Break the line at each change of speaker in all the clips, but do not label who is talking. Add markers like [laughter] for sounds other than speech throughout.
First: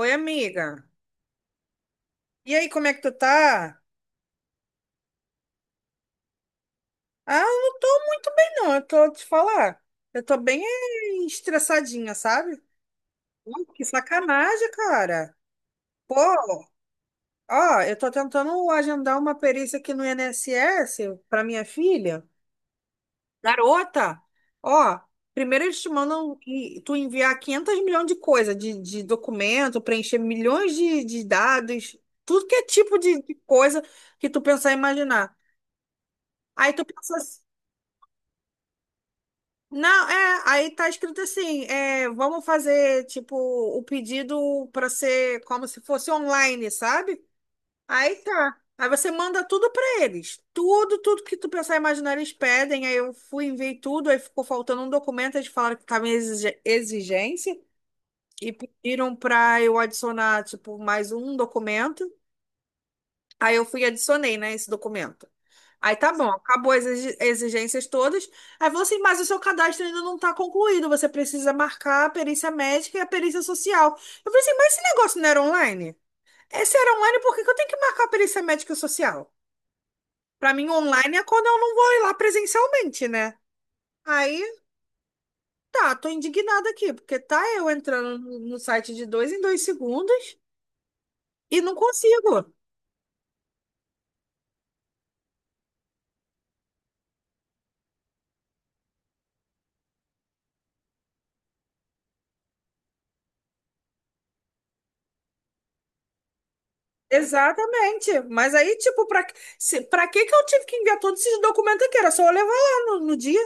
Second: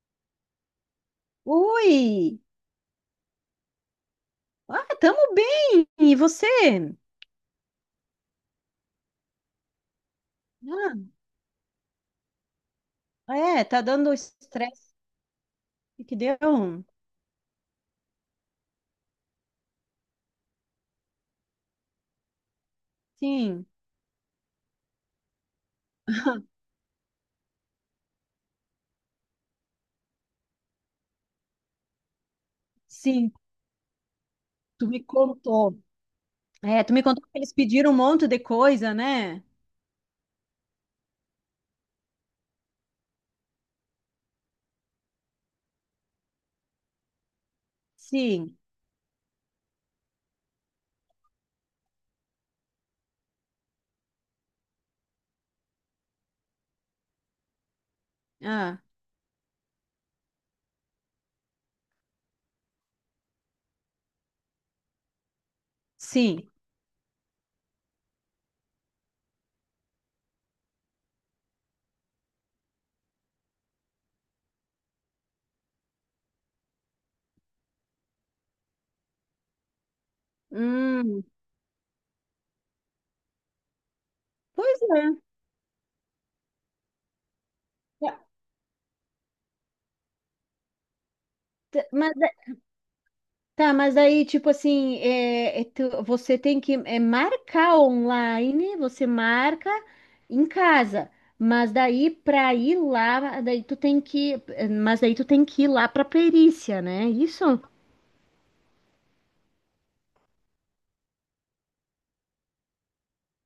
Oi, amiga.
Oi!
E aí, como é que tu tá?
Ah, tamo bem! E você?
Ah, eu não tô muito bem, não. Eu tô te falar. Eu tô bem estressadinha, sabe?
Ah, é,
Ai,
tá
que
dando
sacanagem,
estresse
cara. Pô,
que deu?
ó, eu tô tentando agendar uma perícia aqui no INSS pra minha filha.
Sim,
Garota, ó, primeiro eles tu enviar 500 milhões de coisa, de documento, preencher milhões de dados, tudo que é tipo de,
sim,
de coisa que tu pensar e
tu me
imaginar.
contou.
Aí
É,
tu
tu me
pensa
contou que
assim.
eles pediram um monte de coisa, né?
Não, é, aí tá escrito assim, é, vamos fazer, tipo, o pedido para ser como se fosse online, sabe? Aí
Sim,
tá. Aí você manda tudo para eles. Tudo, tudo que tu pensar e imaginar, eles pedem. Aí eu fui, enviei tudo, aí ficou faltando um documento, eles falaram que tava em exigência e
ah,
pediram para eu adicionar, tipo, mais um documento. Aí eu fui e adicionei, né, esse documento. Aí tá bom,
sim.
acabou as exigências todas. Aí falou assim, mas o seu cadastro ainda não tá concluído, você precisa marcar a perícia médica e a perícia social. Eu falei assim, mas esse negócio não era online? Esse era online, por que que eu tenho que marcar a perícia médica e social? Pra mim, online
Hum,
é quando eu não vou ir lá presencialmente, né? Aí,
pois é.
tá, tô indignada aqui, porque tá eu entrando no site de dois em dois segundos e não
Mas
consigo.
Tá, mas aí, tipo assim, você tem que marcar online, você marca em casa, mas daí pra ir lá, daí tu tem que, mas daí tu tem que ir lá pra perícia, né? Isso?
Exatamente. Mas aí, tipo, pra, se, pra que que eu tive que enviar todos esses documentos aqui? Era só eu levar lá no dia.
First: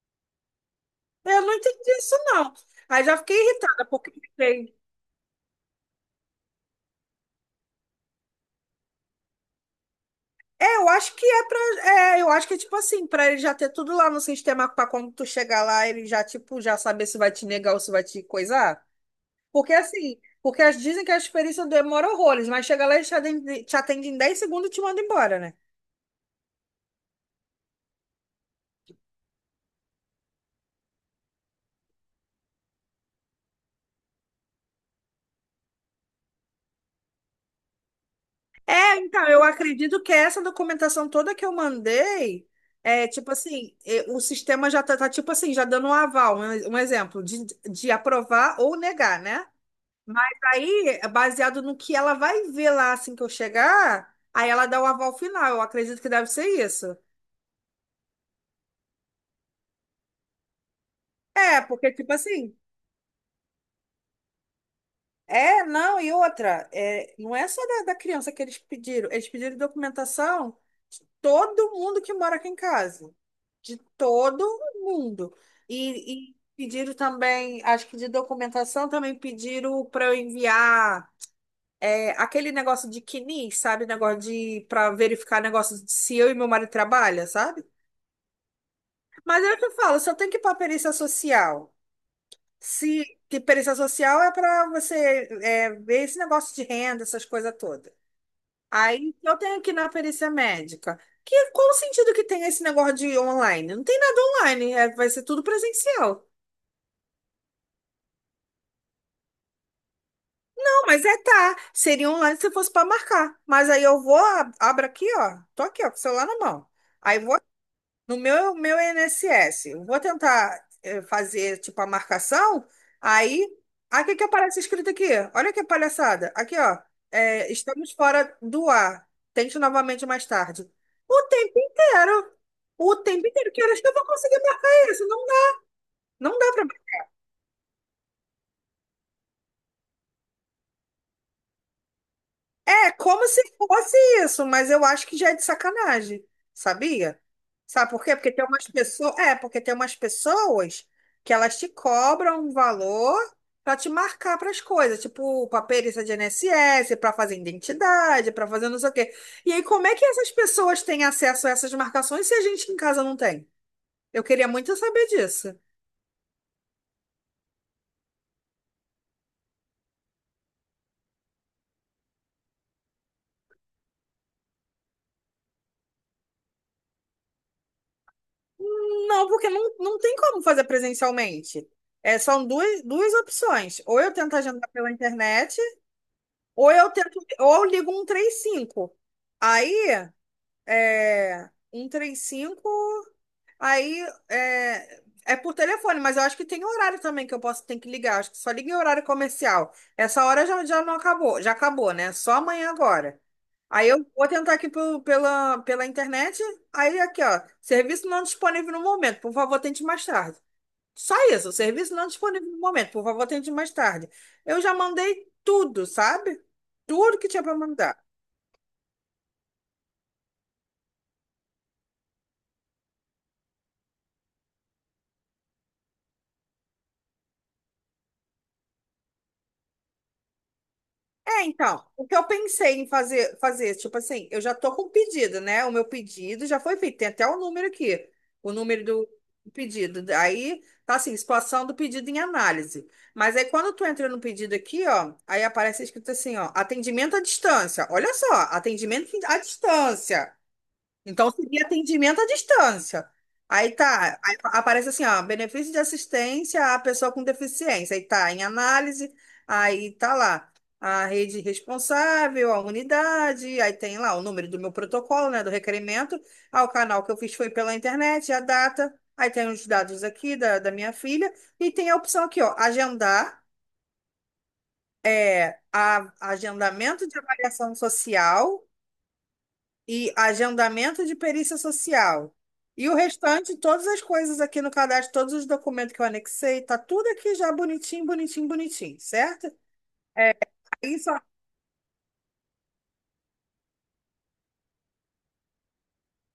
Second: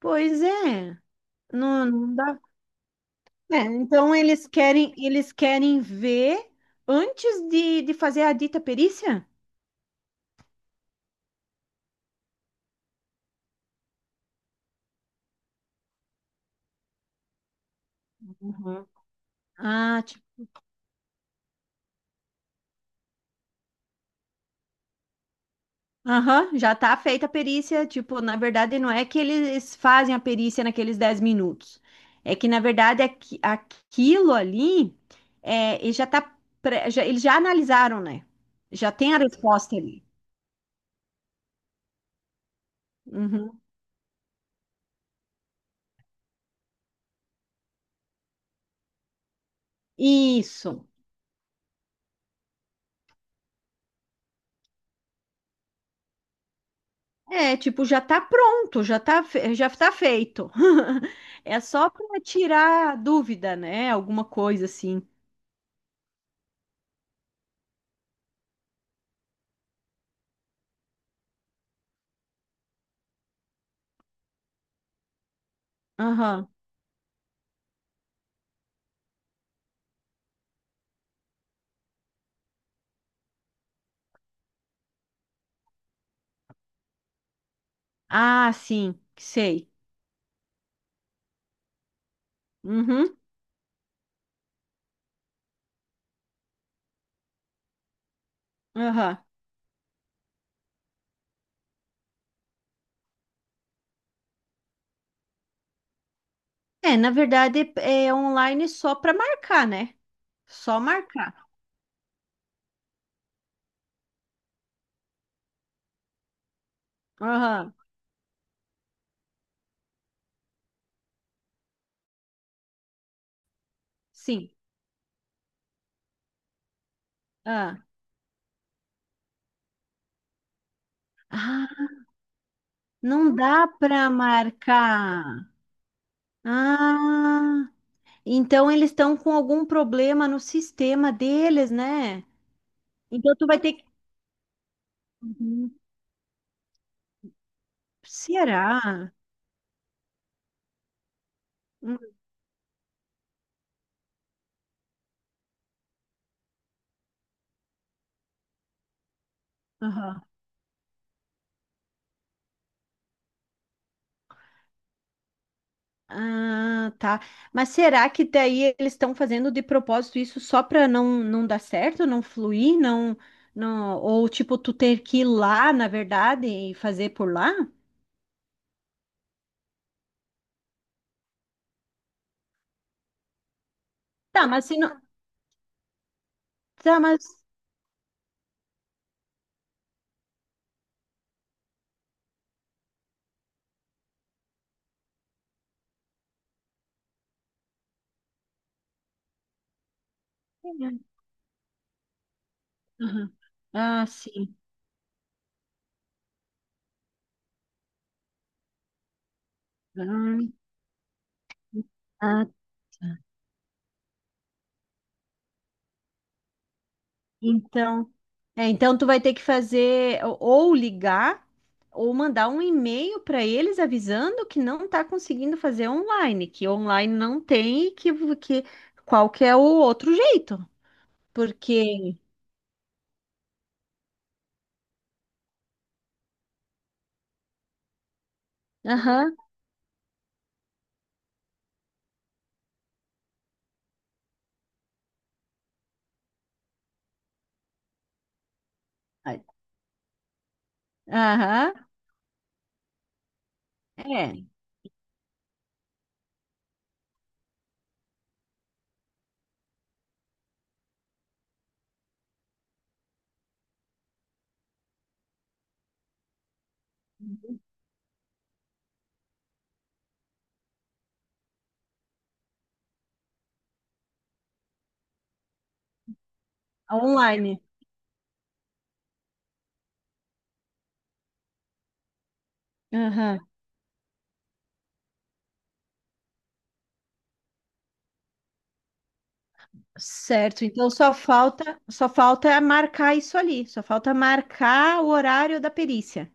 Pois é,
Eu não
não,
entendi isso,
não dá.
não. Aí já fiquei
É,
irritada, porque
então
fiquei.
eles querem ver antes de fazer a dita perícia?
É, eu acho que é pra. É, eu acho que é tipo assim, pra ele já ter tudo lá no sistema, pra quando tu chegar lá, ele já, tipo, já saber se vai te negar ou se vai te coisar.
Uhum.
Porque
Ah,
assim, porque as, dizem que a experiência demora horrores, mas chega lá e te atende em 10 segundos e te manda embora, né?
aham, já tá feita a perícia. Tipo, na verdade, não é que eles fazem a perícia naqueles 10 minutos. É que, na verdade, aquilo ali, é, ele já tá, eles já analisaram, né? Já tem a
Então, eu
resposta
acredito
ali.
que essa documentação toda que eu mandei, é tipo
Uhum.
assim, é, o sistema já tá, tá, tipo assim, já dando um aval, um exemplo, de aprovar ou negar, né? Mas
Isso.
aí, baseado no que ela vai ver lá assim que eu chegar, aí ela dá o aval final. Eu acredito que deve ser isso.
É, tipo, já tá pronto, já tá feito. [laughs] É
É,
só
porque, tipo
para
assim,
tirar dúvida, né? Alguma coisa assim.
é, não, e outra, é, não é só da criança que eles pediram documentação de todo mundo que mora aqui em casa, de todo mundo. E
Aham.
pediram também, acho que de documentação também pediram para eu enviar aquele negócio de CNIS, sabe? Negócio de para verificar negócio de se eu e meu marido trabalha, sabe?
Ah, sim,
Mas é o que
sei.
eu falo, só tem que ir para perícia social. Se
Uhum.
que perícia social é para você é, ver esse negócio de renda, essas coisas todas. Aí
Aham.
eu tenho que ir na perícia médica. Que, qual o sentido que tem esse negócio de online? Não tem nada online, é- vai ser tudo presencial.
É, na verdade é online só para marcar, né? Só
Não, mas é
marcar.
tá. Seria online se fosse para marcar. Mas aí eu vou, abro aqui, ó. Tô aqui, ó, com o celular na mão. Aí vou
Aham,
no meu INSS, eu vou tentar fazer tipo a marcação, aí, aqui que
sim.
aparece escrito aqui, olha que palhaçada, aqui ó, é,
Ah.
estamos fora do ar, tente novamente mais tarde. O tempo
Ah,
inteiro, o tempo
não
inteiro, que
dá
horas que eu vou
para
conseguir marcar isso? Não
marcar.
dá, não dá.
Ah, então eles estão com algum problema no sistema deles, né?
É como
Então
se
tu vai ter que.
fosse isso, mas eu acho que já é de
Uhum.
sacanagem, sabia? Sabe por quê? Porque tem
Será?
umas pessoas, é, porque tem umas pessoas que elas te
Hum,
cobram um valor para te marcar para as coisas, tipo para perícia de I N S S para fazer identidade, para fazer não sei o quê. E aí, como é que essas pessoas têm acesso a essas marcações se a gente em casa não tem? Eu queria muito saber disso.
Ah, tá. Mas será que daí eles estão fazendo de propósito isso só para não, não dar certo, não fluir, não, não, ou tipo tu ter que ir lá, na verdade, e fazer por lá?
Não, porque não, não tem como fazer presencialmente. É, são duas, duas opções. Ou eu tento
Tá, mas
agendar
se
pela
não,
internet, ou eu
tá,
tento,
mas
ou eu ligo 135. Aí, é, 135, aí é, é por telefone, mas eu acho que tem horário também que eu posso ter que ligar. Acho que só liga em horário comercial. Essa hora já, já não
Uhum.
acabou, já acabou, né? Só amanhã agora. Aí eu
Ah,
vou tentar
sim.
aqui pela, pela internet. Aí aqui, ó, serviço não disponível no momento. Por favor, tente mais tarde.
Ah,
Só isso, o serviço não
ah,
disponível no momento, por
tá.
favor, tente mais tarde. Eu já mandei tudo, sabe? Tudo que tinha para mandar.
Então É, então tu vai ter que fazer ou ligar ou mandar um e-mail para eles avisando que não está conseguindo fazer online, que online não tem que qual que é o outro jeito.
É, então, o que
Porque,
eu pensei em fazer, fazer, tipo assim, eu já tô com o pedido, né? O meu pedido já foi feito, tem até o número aqui, o número do
aham,
pedido. Aí, tá assim, situação do pedido em análise. Mas aí, quando tu entra no pedido aqui, ó, aí aparece escrito assim, ó, atendimento à distância. Olha só, atendimento à distância. Então seria
aham,
atendimento à distância. Aí tá, aí
é,
aparece assim, ó, benefício de assistência à pessoa com deficiência. Aí tá em análise, aí tá lá a rede responsável, a unidade, aí tem lá o número do meu protocolo, né, do requerimento. Ah, o canal que eu fiz foi pela internet, a data. Aí tem os dados aqui da minha filha e tem a opção aqui, ó, agendar, é, a, agendamento de
online.
avaliação social e agendamento de perícia social. E o
Aham.
restante, todas as coisas aqui no cadastro, todos os documentos que eu anexei, tá tudo aqui já bonitinho, bonitinho, bonitinho, certo? É,
Certo, então
aí só-
só falta marcar isso ali, só falta marcar o horário da perícia.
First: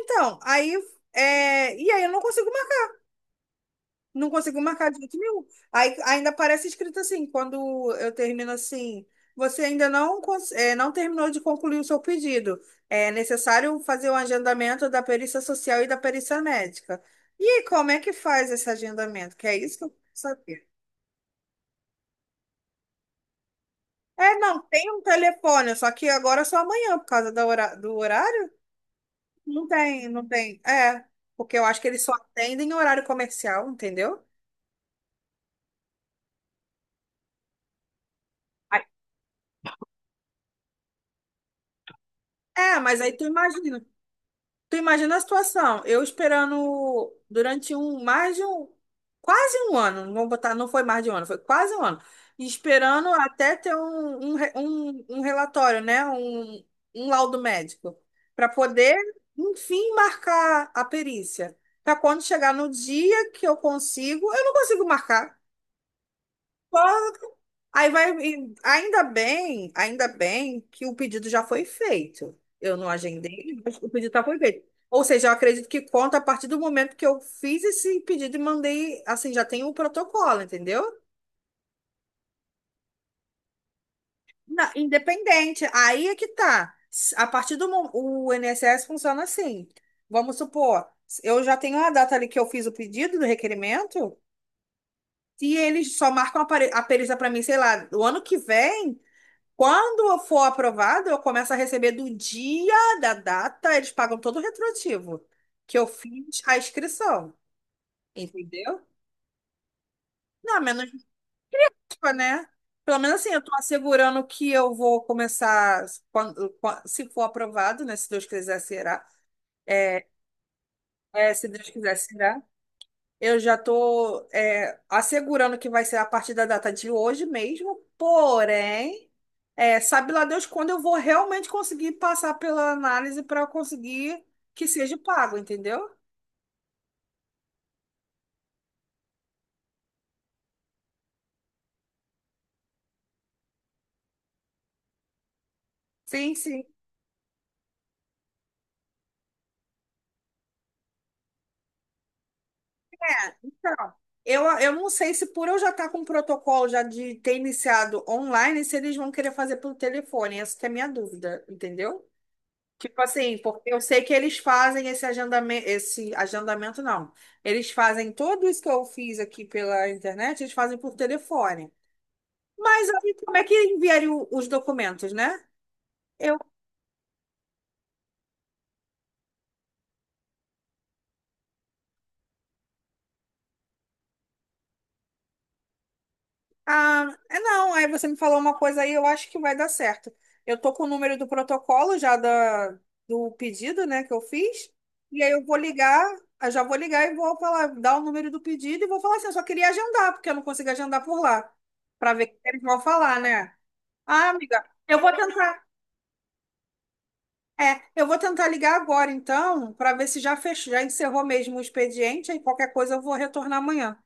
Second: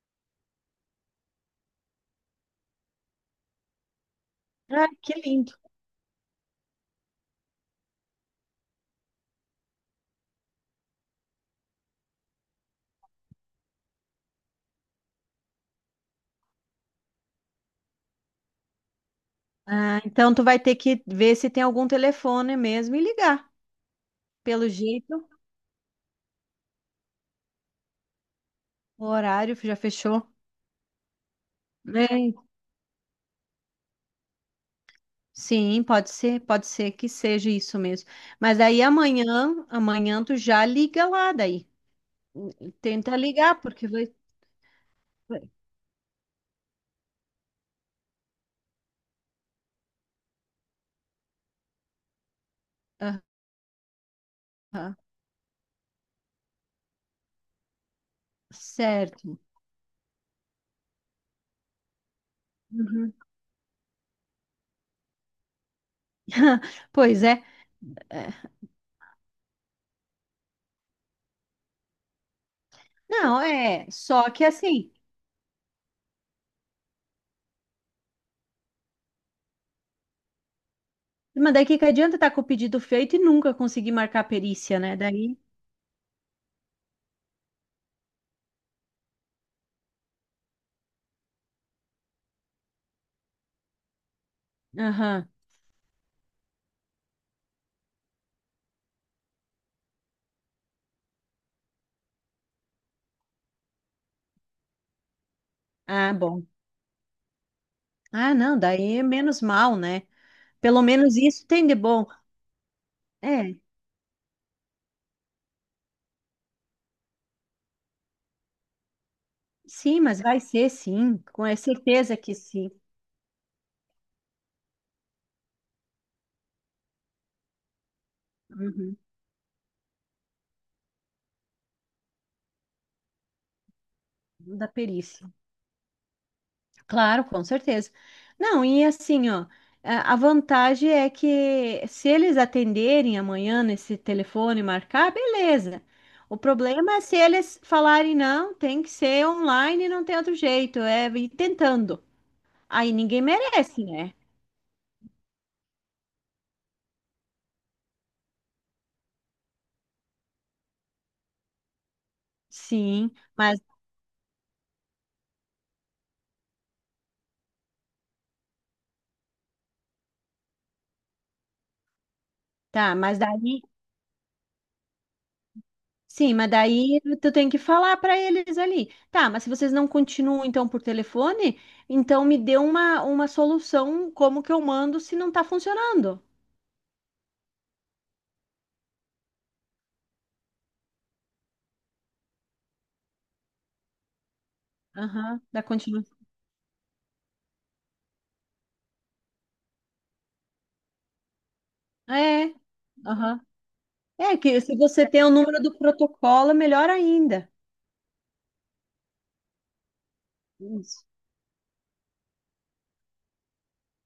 Então, aí, é, e aí eu não consigo. Não conseguiu
Ah,
marcar de
que
jeito nenhum.
lindo.
Aí ainda aparece escrito assim, quando eu termino assim, você ainda não, não terminou de concluir o seu pedido. É necessário fazer o agendamento da perícia social e da perícia médica. E aí, como é que faz esse agendamento? Que é isso que eu
Ah,
quero
então tu vai
saber.
ter que ver se tem algum telefone mesmo e ligar.
É, não,
Pelo
tem um
jeito,
telefone, só que agora é só amanhã, por causa do horário.
o horário
Não
já
tem, não
fechou.
tem. É, porque eu acho que eles só
É.
atendem em horário comercial, entendeu?
Pode ser que seja isso mesmo. Mas aí
Aí-
amanhã, amanhã tu já liga lá daí.
É, mas aí
Tenta
tu
ligar,
imagina.
porque
Tu imagina a
vai-
situação, eu esperando durante um, mais de um, quase um ano, não vou botar, não foi mais de um ano, foi quase um ano, esperando até ter um, um,
Aham,
um, um relatório, né, um laudo médico, para poder,
certo.
enfim, marcar a perícia. Para quando chegar no
Uhum.
dia que eu consigo, eu não consigo marcar.
[laughs] Pois
Claro.
é.
Aí vai,
É.
e ainda bem que o pedido já foi feito. Eu não
Não,
agendei, mas
é.
o pedido já
Só
foi
que
feito.
assim,
Ou seja, eu acredito que conta a partir do momento que eu fiz esse pedido e mandei, assim, já tem o protocolo, entendeu?
mas daí que adianta estar com o pedido feito e nunca conseguir marcar a perícia, né? Daí.
Independente. Aí é que tá. S- A partir do mo- O INSS funciona assim. Vamos supor, eu já tenho a data ali que eu fiz o pedido do requerimento,
Aham.
e eles só marcam a a perícia para mim, sei lá, o ano que vem. Quando for aprovado, eu começo a receber do dia da data, eles pagam todo o retroativo, que eu
Ah,
fiz
bom.
a inscrição,
Ah, não,
entendeu?
daí é menos mal, né?
Não,
Pelo
menos,
menos isso tem de bom.
tipo, né? Pelo menos assim, eu tô
É,
assegurando que eu vou começar, quando, se for aprovado, né? Se Deus quiser, será.
sim,
É,
mas vai ser sim, com
se
é
Deus quiser,
certeza que
será.
sim.
Eu já estou assegurando que vai ser a partir da data de hoje mesmo,
Uhum,
porém, é, sabe lá Deus quando eu vou realmente conseguir passar pela análise para conseguir que
da
seja
perícia.
pago, entendeu?
Claro, com certeza. Não, e assim, ó, a vantagem é que se eles atenderem amanhã nesse telefone e marcar, beleza.
Sim,
O
sim.
problema é se eles falarem não, tem que ser online, não tem outro jeito, é ir tentando. Aí ninguém
É,
merece,
então,
né?
eu não sei se por eu já estar com o protocolo já de ter iniciado online, se eles vão querer fazer pelo telefone. Essa que é a minha dúvida, entendeu? Tipo
Sim,
assim,
mas
porque eu sei que eles fazem esse agendamento não. Eles fazem tudo isso que eu fiz aqui pela internet, eles fazem por telefone. Mas
tá,
aí
mas
como é que
daí.
enviaria os documentos, né?
Sim,
Eu,
mas daí tu tem que falar para eles ali. Tá, mas se vocês não continuam então por telefone, então me dê uma solução como que eu mando se não tá funcionando.
ah, é não, aí você me falou uma coisa aí, eu acho que vai dar certo. Eu tô com o número do protocolo já da, do pedido, né, que eu fiz, e aí
Aham,
eu vou
da
ligar,
continuação.
eu já vou ligar e vou falar, dar o número do pedido e vou falar assim, eu só queria agendar, porque eu não consigo agendar por lá, para ver o que
É,
eles vão falar,
aham.
né? Ah,
É que
amiga,
se
eu
você
vou
tem o número
tentar.
do protocolo, melhor ainda.
É, eu vou tentar ligar agora, então, para ver se já fechou, já
Isso.
encerrou mesmo o expediente. Aí qualquer coisa eu vou retornar amanhã.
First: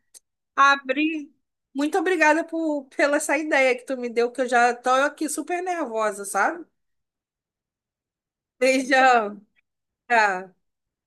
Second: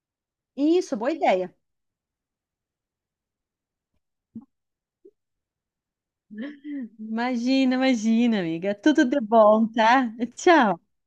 Isso, boa
Abri.
ideia.
Muito obrigada por, pela essa ideia que tu me deu, que eu já tô aqui super nervosa, sabe?
Imagina, imagina, amiga. Tudo de
Beijão.
bom, tá?
Tchau.
Tchau.